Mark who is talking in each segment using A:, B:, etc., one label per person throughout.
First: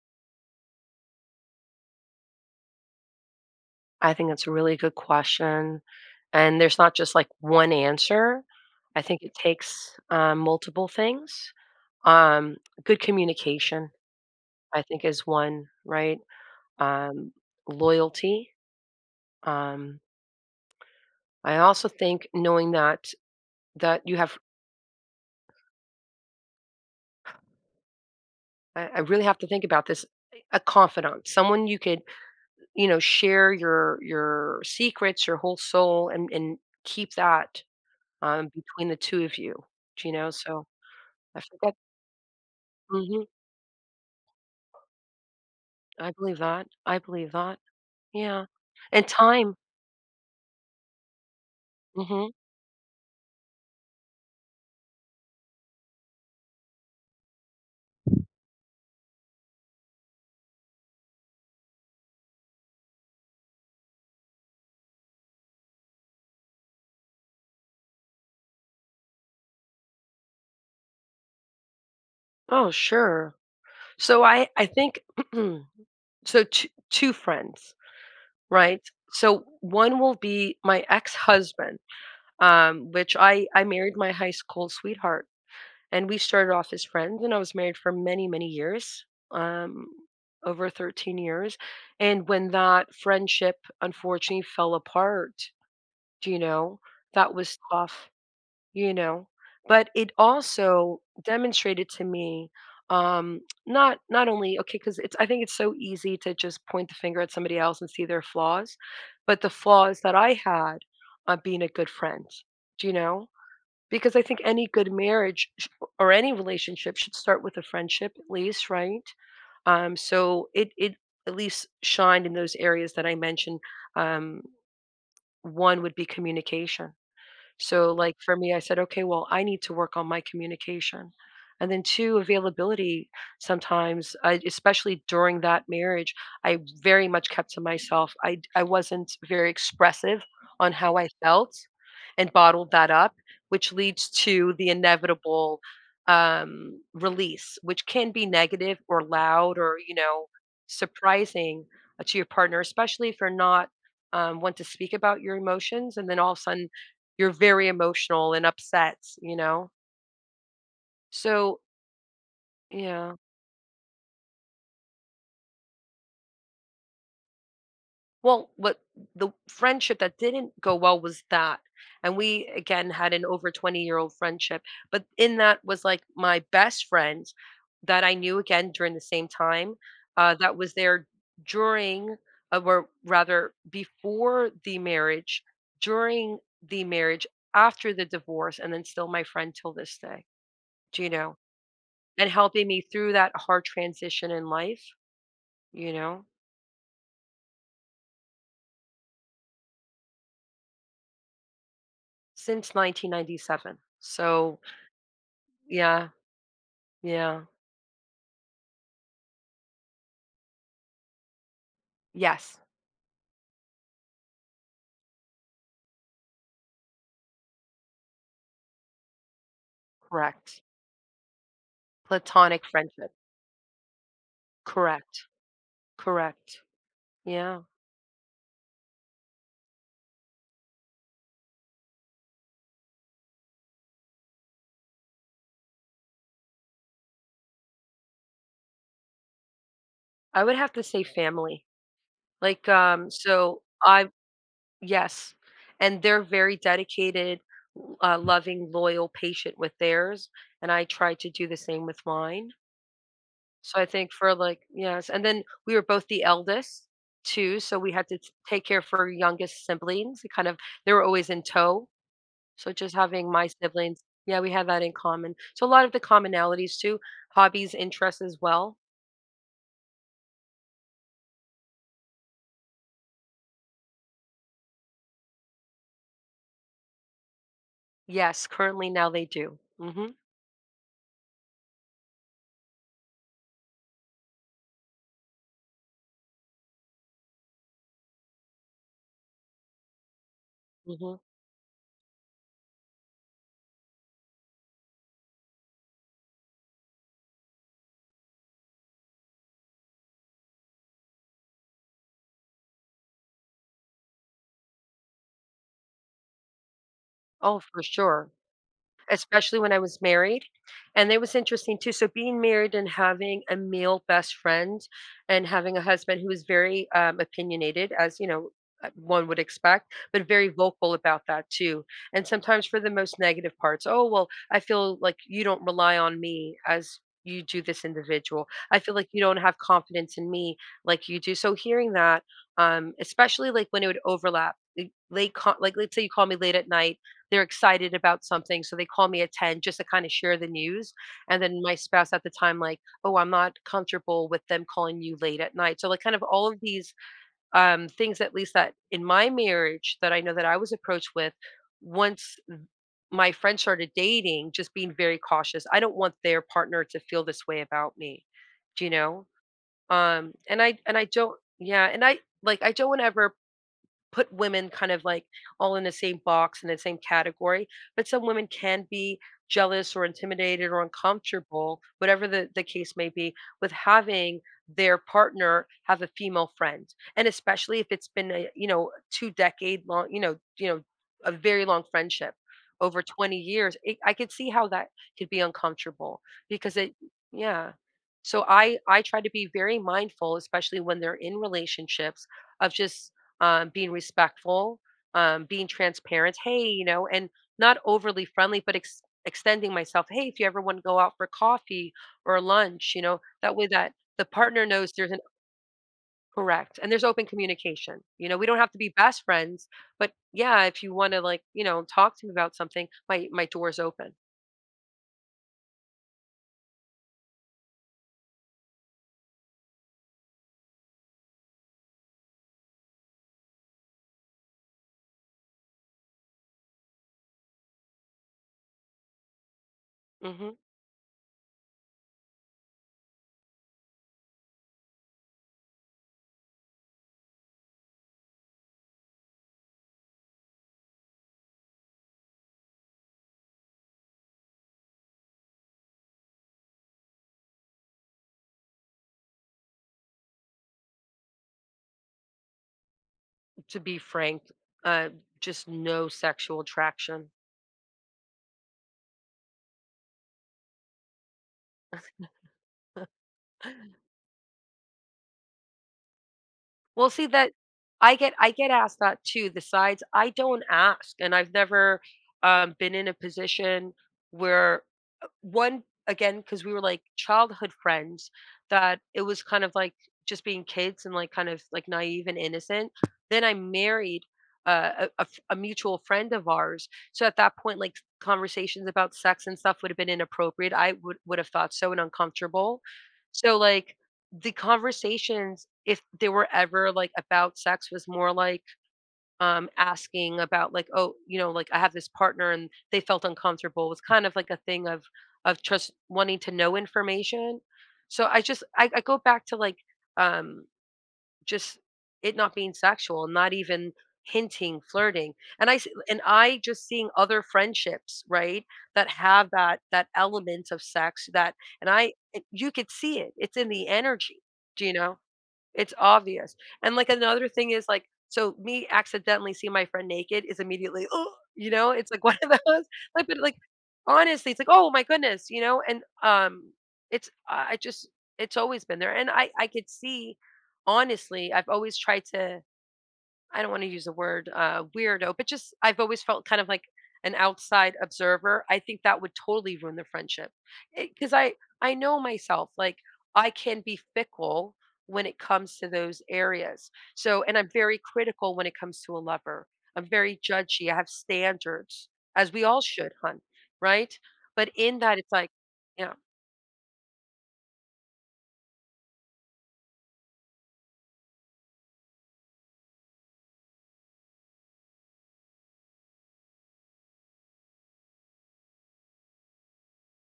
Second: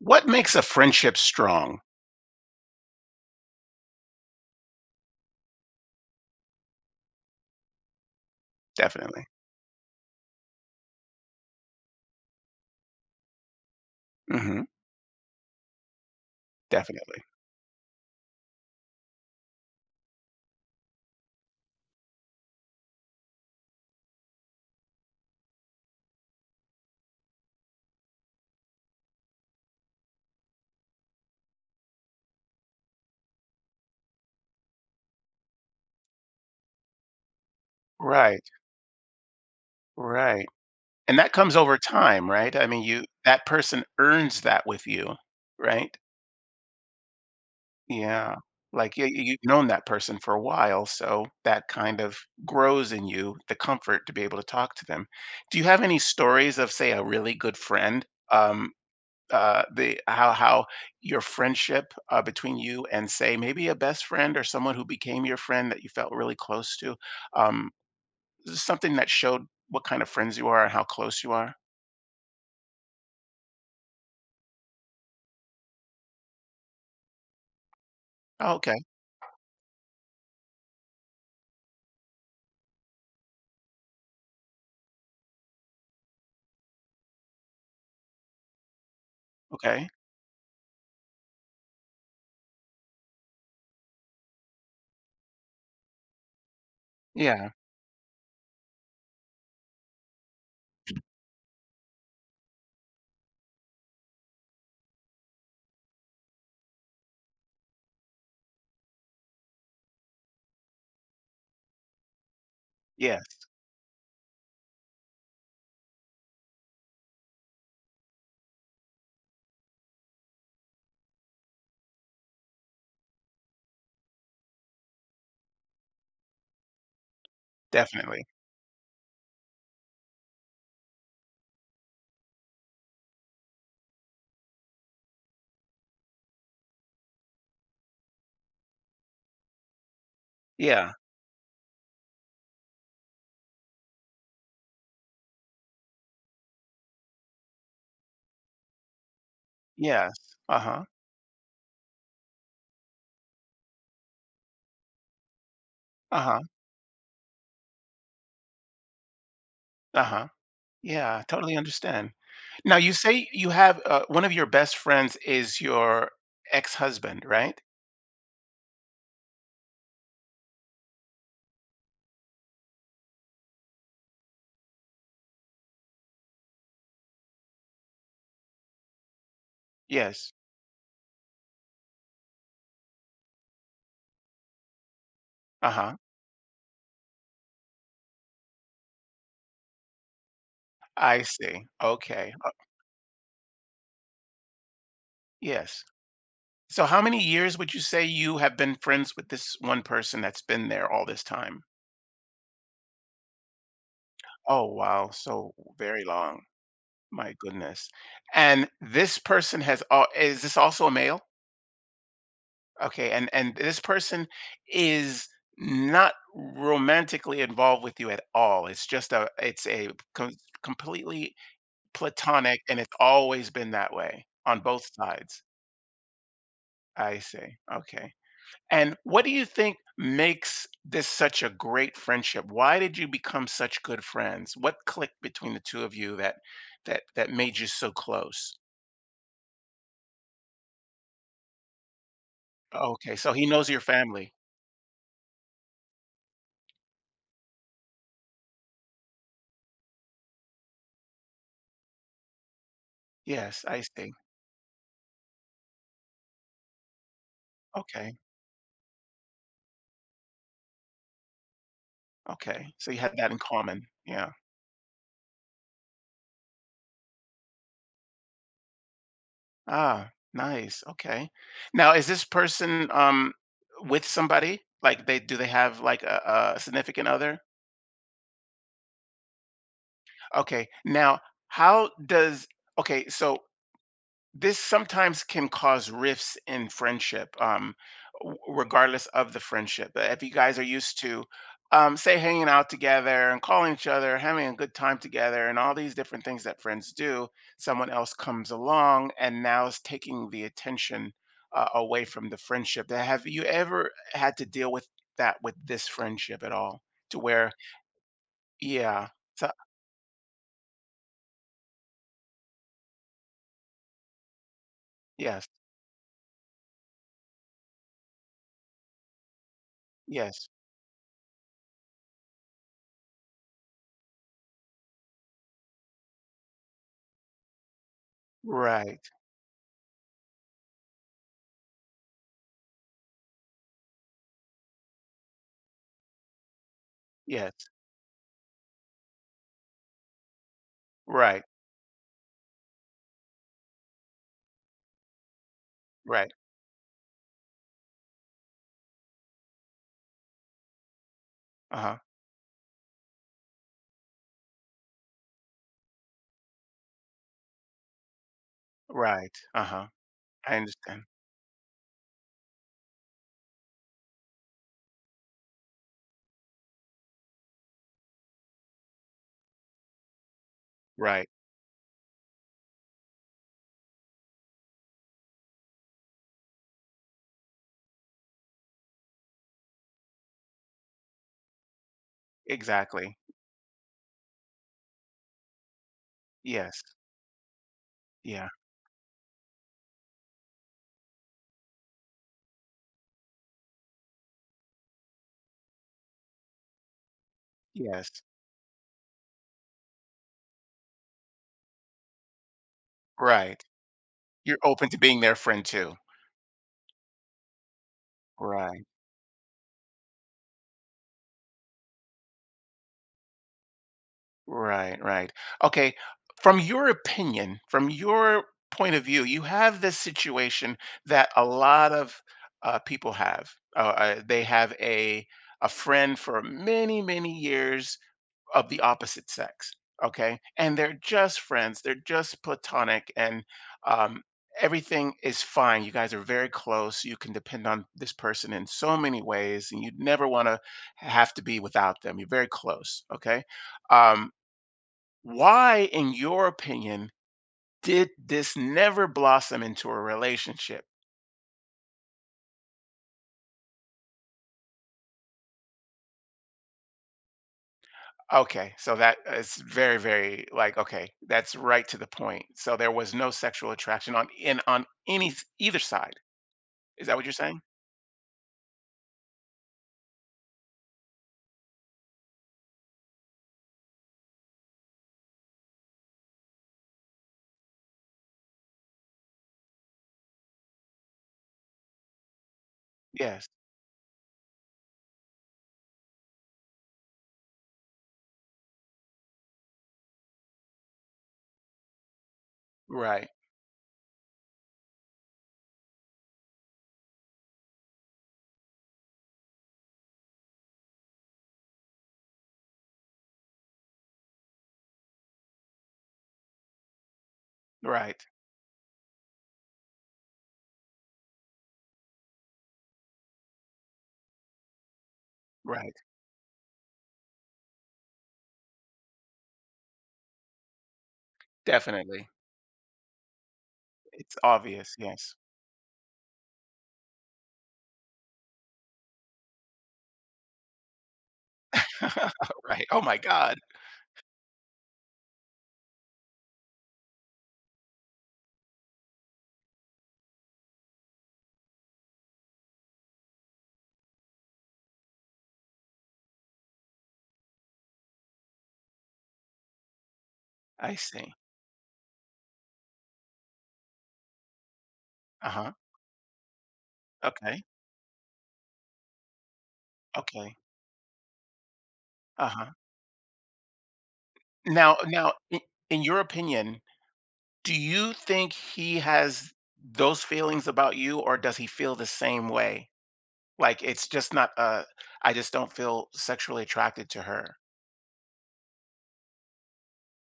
A: What makes a friendship strong?
B: I think it's a really good question, and there's not just, like, one answer. I think
A: Definitely.
B: it takes, multiple things. Um, Good communication,
A: Mhm.
B: I think, is one, right?
A: Definitely.
B: Um, Loyalty. Um, I also think knowing that that you have I really have to think about this, a confidant, someone you could, you know, share your secrets, your whole soul, and keep that,
A: Right,
B: between the two of you, do you know?
A: right.
B: So
A: And that
B: I
A: comes
B: forget.
A: over time, right? I mean, you
B: Mhm.
A: that person earns that with you, right?
B: I believe that. I believe that.
A: Yeah.
B: Yeah.
A: Like, y
B: And
A: you've
B: time.
A: known that person for a while, so that kind of
B: Mhm.
A: grows in you the comfort to be able to talk to them. Do you have any stories of, say, a really good friend, um, the how your friendship, between you and, say, maybe a best friend or someone who became your friend that you felt really close to, um, something that showed what kind of friends you are and how close you are.
B: Oh, sure. So I think so two friends,
A: Oh, okay,
B: right? So one will be my ex-husband, which I married my high school sweetheart, and we started off as friends, and I was married for many many years, um,
A: okay,
B: over 13 years, and when that friendship unfortunately fell apart, do you know, that
A: yeah,
B: was tough. you know but it also demonstrated to me, um not only okay, because it's, I think it's so easy to just point the finger at somebody else and see their flaws, but the flaws that I had on being a good friend, do you know,
A: yes,
B: because I think any good marriage or any relationship should start with a friendship, at least, right? So it at least shined in those areas that I mentioned. um One would be communication. So, like,
A: definitely,
B: for me, I said, okay, well, I need to work on my communication. And then two, availability. Sometimes, I, especially during that marriage, I very much kept to myself. I wasn't very expressive on
A: yeah,
B: how I felt, and bottled that up, which leads to the inevitable, release, which can be negative or loud or,
A: yes, uh huh,
B: surprising, to your partner, especially if you're not, want to speak about your emotions, and then
A: uh
B: all of
A: huh,
B: a sudden you're very emotional and upset, you know?
A: uh huh. Yeah, totally
B: So,
A: understand. Now, you
B: yeah.
A: say you have, one of your best friends is your ex-husband, right?
B: Well, what the friendship that didn't go well was that. And we again had an over 20-year-old friendship, but in that was like my best friend that I knew again during the same time,
A: Yes.
B: that was there during, or rather before the marriage,
A: Uh-huh.
B: during the marriage, after the divorce, and then still my friend till this day. Do you
A: I
B: know?
A: see.
B: And
A: Okay.
B: helping me through that hard transition in life,
A: Yes.
B: you know,
A: So how many years would you say you have been friends with this one person that's been there all this time?
B: since 1997. So,
A: Oh, wow. So very
B: yeah,
A: long. My
B: yeah.
A: goodness. And this person, has all is this also a male?
B: Yes,
A: Okay. And this person is not romantically involved with you at all. It's just a it's a com-
B: correct.
A: completely platonic,
B: Platonic
A: and it's
B: friendship.
A: always been that way on both
B: Correct.
A: sides.
B: Correct.
A: I see.
B: Yeah.
A: Okay. And what do you think makes this such a great friendship? Why did you become such good friends? What clicked between the two of you that made you so close?
B: I would have to say family. Like,
A: Okay, so he
B: so
A: knows your
B: I,
A: family.
B: yes. And they're very dedicated, loving, loyal, patient with theirs. And I try to do the same with mine.
A: Yes, I
B: So I
A: see.
B: think for, like, yes, and then we were both the eldest too, so we had
A: Okay,
B: to take care for youngest siblings. We kind of, they were always in tow.
A: okay.
B: So
A: So
B: just
A: you had that
B: having
A: in
B: my
A: common.
B: siblings,
A: Yeah.
B: yeah, we had that in common. So a lot of the commonalities too, hobbies, interests as well.
A: Ah, nice. Okay. Now, is this person with somebody? Like, they do they have, like, a significant other?
B: Yes, currently now they do. Mhm.
A: Okay. Now, how does okay, so this sometimes can cause rifts in friendship, regardless of the friendship. But if you guys are used
B: Mhm.
A: to, say, hanging out together and calling each other, having a good time together, and all these different things that friends do, someone else comes along and now is taking the attention, away from the friendship. Have you ever had to deal with that with this friendship at all? To where,
B: Oh, for sure.
A: yeah, so,
B: Especially when I was married, and it was interesting too, so being married and having a male best friend,
A: yes,
B: and having a husband who was very, opinionated, as, you know, one would expect, but
A: yes,
B: very vocal about that too, and sometimes for the most negative parts, "Oh, well, I feel like you don't rely on me as you do this individual. I feel
A: right,
B: like you don't have confidence in me like you do." So hearing that, especially, like, when it would overlap, l late ca like, let's say you call me late at night, they're
A: yes,
B: excited about something, so they call me at 10 just to kind of share the news. And
A: right,
B: then my spouse at the time, like, oh, I'm not comfortable with them calling you late at night. So, like, kind of
A: right,
B: all of these, things, at least that, in my marriage, that I know that I was approached with
A: uh huh,
B: once my friend started dating, just being very cautious. I don't want their partner to feel this way about me. Do you know?
A: right, uh huh. I
B: And I,
A: understand.
B: don't, yeah, and I, like, I don't want to ever put women kind of like all in the same box, in the same category, but some women can be jealous or intimidated or
A: Right.
B: uncomfortable, whatever the case may be, with having their partner have a female friend, and especially if it's been a, two decade long, a very long friendship, over
A: Exactly.
B: 20 years. It, I could see how that could be uncomfortable, because
A: Yes.
B: it yeah so
A: Yeah.
B: I try to be very mindful, especially when they're in relationships, of just, being respectful, being transparent. Hey, you know, and not
A: Yes.
B: overly friendly, but extending myself. Hey, if you ever want to go out for coffee or lunch, you know, that
A: Right.
B: way that the
A: You're
B: partner
A: open
B: knows
A: to
B: there's an
A: being their friend too.
B: correct, and there's open communication. You know, we don't have to
A: Right.
B: be best friends, but yeah, if you want to, like, you know, talk to me about something, my door's open.
A: Right. Right. Okay. From your opinion, from your point of view, you have this situation that a lot of, people have. They have a friend for many many years of the opposite sex. Okay.
B: Hmm.
A: And they're just friends. They're just platonic. And, um, everything is fine. You guys are very close. You can depend on this person in so many ways. And you'd never want to have to be without them. You're very close. Okay. Um, why, in your opinion, did this never blossom into a relationship?
B: To be frank, uh, just no sexual attraction.
A: Okay, so that is very, very, like, okay, that's right to the point. So there was no sexual attraction on any either side. Is
B: Well,
A: that what
B: see
A: you're
B: that,
A: saying?
B: I get asked that too, the sides. I don't ask, and I've never, been in a position where, one, again, because we were like childhood friends, that it was kind of like just being kids and, like, kind of like naive and innocent. Then
A: Yes.
B: I married, a mutual friend of ours, so at that point, like, conversations about sex and stuff would have been inappropriate. I would have thought so, and uncomfortable.
A: Right.
B: So, like, the conversations, if they were ever, like, about sex, was more like, asking about, like, oh, you know, like, I have this partner and they felt uncomfortable, was kind of like a thing of just wanting to know information,
A: Right.
B: so I go back to, like, um just it not being sexual, not even hinting, flirting, and i s-
A: Right.
B: and i just, seeing other friendships, right, that have that element of sex that, and I,
A: Definitely.
B: you could see it, it's in the
A: It's
B: energy, do you
A: obvious,
B: know,
A: yes.
B: it's obvious. And, like, another thing is, like, so me accidentally seeing my friend naked is immediately, "Oh," you know? It's like one of
A: Right.
B: those,
A: Oh my
B: like, but, like,
A: god.
B: honestly, it's like, "Oh my goodness," you know? And, it's, I just, it's always been there, and I could see, honestly, I've always tried to, I don't want to use the word, weirdo, but just, I've always felt kind of like an outside observer. I think that would totally ruin the friendship
A: I see.
B: because I know myself, like, I can be fickle when it
A: Uh-huh.
B: comes to those areas. So, and
A: Okay.
B: I'm very critical when it comes to a lover. I'm very
A: Okay.
B: judgy. I have standards, as we
A: Uh-huh.
B: all should, hun, right? But
A: Now
B: in that, it's
A: now
B: like,
A: i in
B: yeah,
A: your opinion, do you think he has those feelings about you, or does he feel the same way? Like, it's just not, "I just don't feel sexually attracted to her."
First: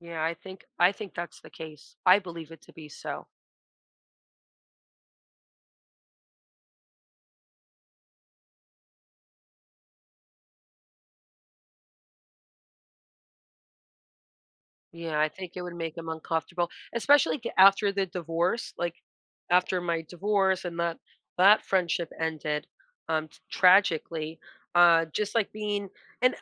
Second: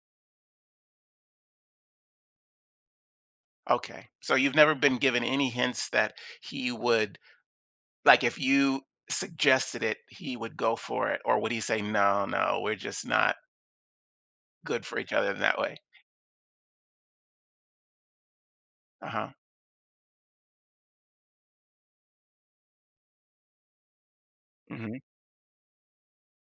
B: yeah, I think that's the case. I believe it to be so.
A: Okay. So you've never been given any hints that he would Like, if you suggested it, he would go for it, or would he say, "No, no, we're just not good for each
B: Yeah, I
A: other in
B: think
A: that
B: it would
A: way?"
B: make him uncomfortable, especially after the divorce. Like,
A: Uh-huh.
B: after my divorce and that that friendship ended, tragically.
A: Mhm.
B: Just like being, and,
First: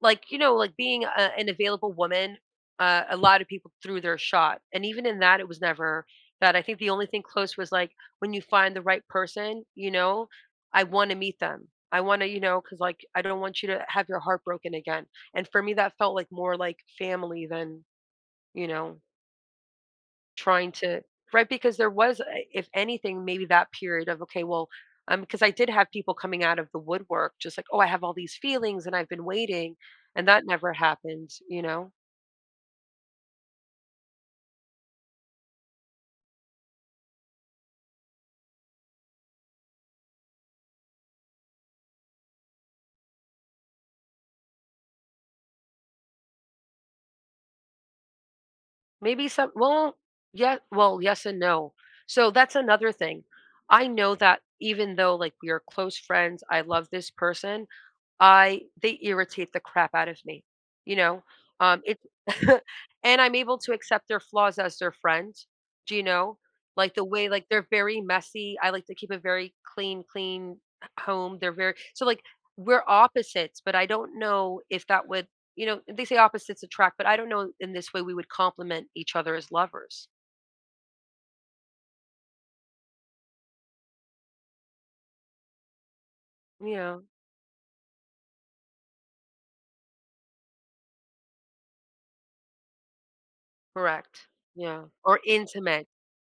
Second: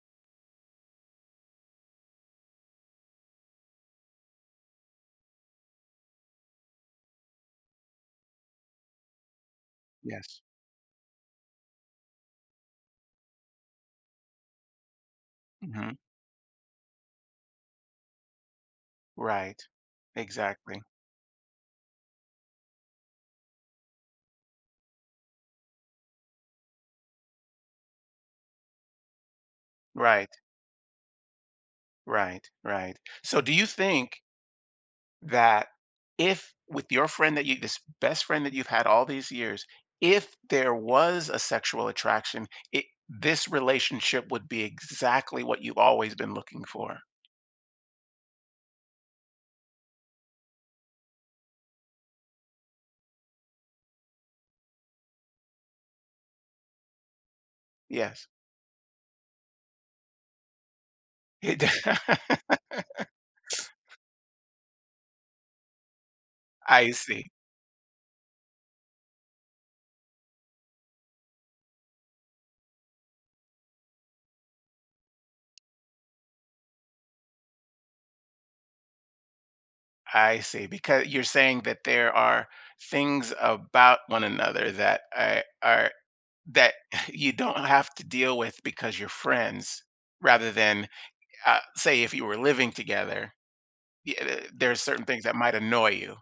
B: like, you know, like being a, an available woman. A lot of people threw their shot, and even in that, it was never that. I think the only thing close was like, when you find the right person. You know,
A: Yes.
B: I want to meet them. I want to, you know, because, like, I don't want you to have your heart broken again. And for me,
A: Mhm.
B: that felt like more like family than, you know,
A: Right.
B: trying
A: Exactly.
B: to, right, because there was if anything, maybe that period of, okay, well, because I did have people coming out of the woodwork just like, "Oh, I have all these feelings and I've been waiting." And
A: Right,
B: that never happened, you know.
A: right, right. So, do you think that, if with your friend that you this best friend that you've had all these years, if there was a sexual attraction, it this relationship would be exactly what you've always been looking for?
B: Maybe some well, yeah, well, yes and no. So that's another thing. I know that, even though, like, we are close friends, I love this person,
A: Yes.
B: I, they irritate the crap out of me, you know?
A: It
B: It and I'm able to accept their flaws as their friend. Do you know?
A: I
B: Like the
A: see.
B: way, like, they're very messy. I like to keep a very clean, clean home. They're very, so like, we're opposites, but I don't know if that would, you know, they say opposites attract, but I don't know in this way we would complement each other as lovers.
A: I see, because you're saying that there are things about one another that are that
B: Yeah,
A: you don't have to deal with because you're friends, rather than, say, if you were living together, y
B: correct.
A: there are
B: Yeah.
A: certain
B: Or
A: things that might
B: intimate.
A: annoy you.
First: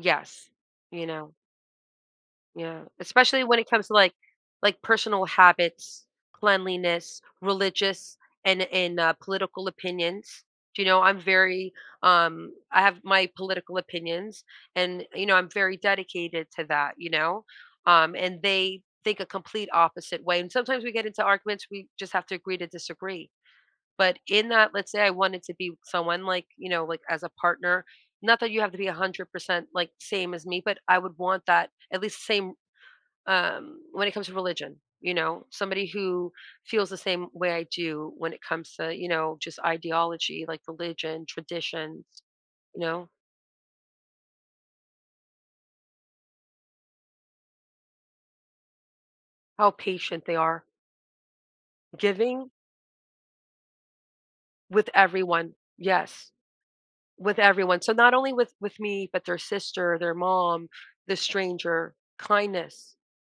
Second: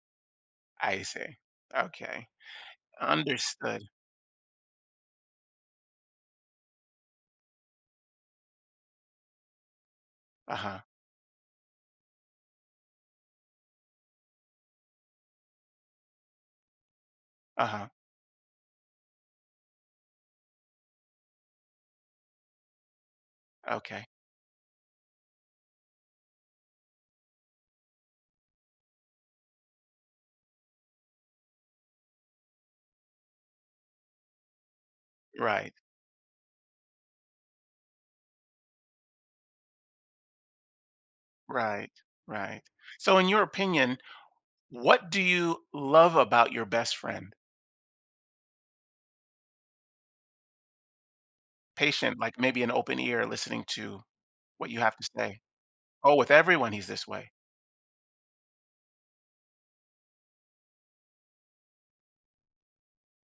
B: Yes.
A: I
B: You know.
A: see. Okay.
B: Yeah, especially when it
A: Understood.
B: comes to, like, personal habits, cleanliness, religious, and political opinions.
A: Uh-huh,
B: Do you know, I'm very, I have my political opinions, and you know, I'm very dedicated to that, you know.
A: uh-huh.
B: And they think a complete opposite way. And sometimes we get into arguments, we just have to agree to disagree.
A: Okay.
B: But in that, let's say I wanted to be with someone, like, you know, like as a partner, not that you have to be 100% like same as me, but I would want that at least same, when it comes to religion. You know,
A: Right,
B: somebody who feels the same way I do when it comes to, you know, just ideology, like religion,
A: right,
B: traditions,
A: right.
B: you know.
A: So in your opinion, what do you love about your best friend?
B: How patient they are,
A: Patient, like
B: giving
A: maybe an open ear listening to what you
B: with
A: have to say.
B: everyone.
A: Oh,
B: Yes,
A: with everyone he's this way.
B: with everyone. So not only with me, but their sister, their mom, the stranger, kindness,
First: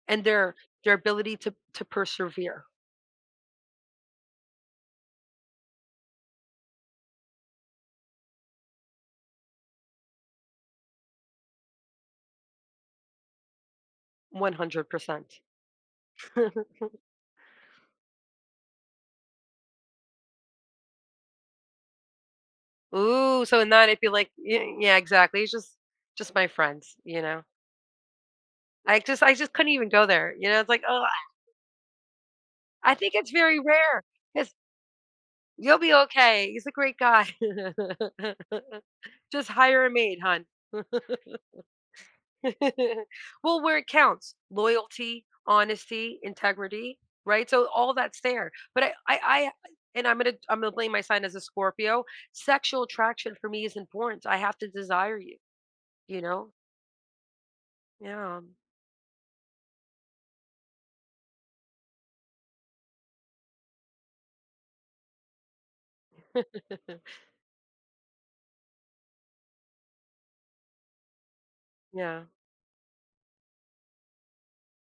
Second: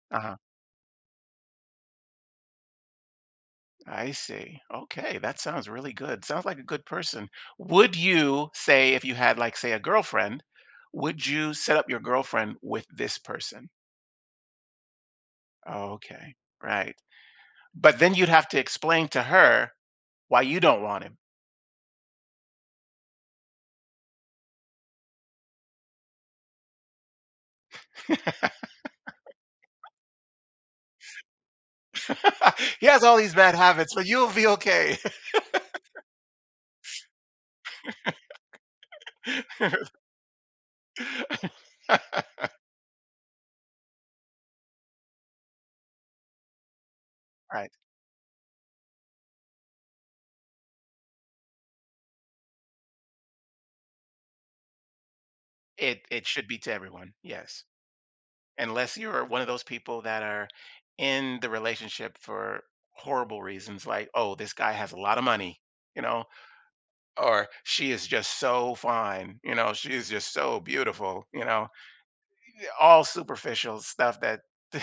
B: and
A: Uh-huh.
B: their ability to persevere.
A: I see. Okay, that sounds really good. Sounds like a good person. Would you say, if you had, like, say a girlfriend, would you set up your girlfriend with this person?
B: 100%.
A: Okay. Right. But then you'd have to explain to her why you don't want him.
B: Ooh, so in that, it'd be like, yeah, exactly. It's just my friends, you know. I just couldn't even go there, you know, it's like, "Oh,
A: He
B: I
A: has
B: think
A: all
B: it's
A: these bad
B: very
A: habits,
B: rare.
A: but you'll be
B: It's
A: okay.
B: you'll be okay. He's a great guy. Just hire a maid, hon." Well, where it counts, loyalty, honesty, integrity, right? So
A: Right.
B: all that's there. But I I'm gonna blame my sign as a Scorpio. Sexual attraction for me is important. I have to desire you,
A: It
B: you
A: it should
B: know?
A: be to everyone. Yes.
B: Yeah.
A: Unless you're one of those people that are in the relationship for horrible reasons, like, oh, this guy has a lot of money you know or she is just so fine, she is just so beautiful,
B: Yeah,
A: all superficial stuff that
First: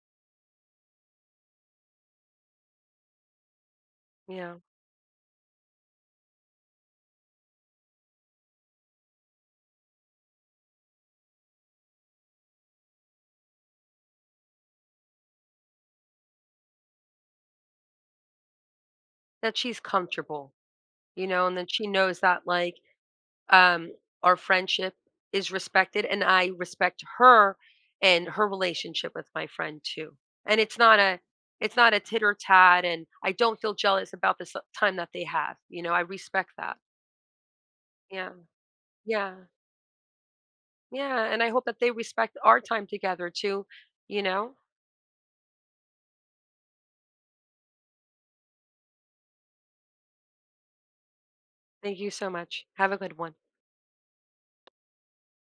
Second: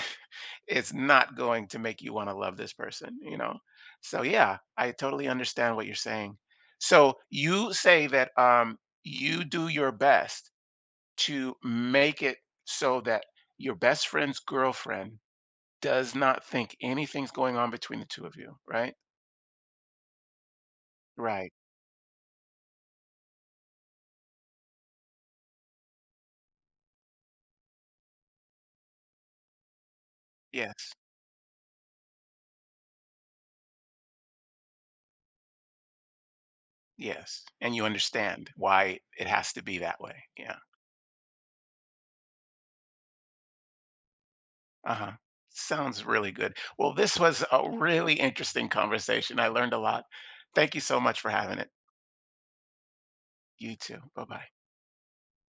A: it's not going to make you want to love this person. So,
B: yeah.
A: yeah, I totally understand what you're saying. So you say that, you do your best to make it so that your best friend's girlfriend does not think anything's going on between the 2 of you, right?
B: That she's comfortable, you know,
A: Right.
B: and then she knows that, like, um, our friendship is respected, and I respect her and her relationship with my friend too. And
A: Yes.
B: it's not a titter tat, and I don't feel jealous about this, time that they have. You know, I respect that.
A: Yes. And you
B: Yeah.
A: understand why it
B: Yeah.
A: has to be that way. Yeah.
B: Yeah. And I hope that they respect our time together too, you know.
A: Uh-huh. Sounds really good. Well, this was a really interesting conversation. I learned a lot. Thank you so much for having it.
B: Thank you so much. Have a good one.
A: You too. Bye-bye.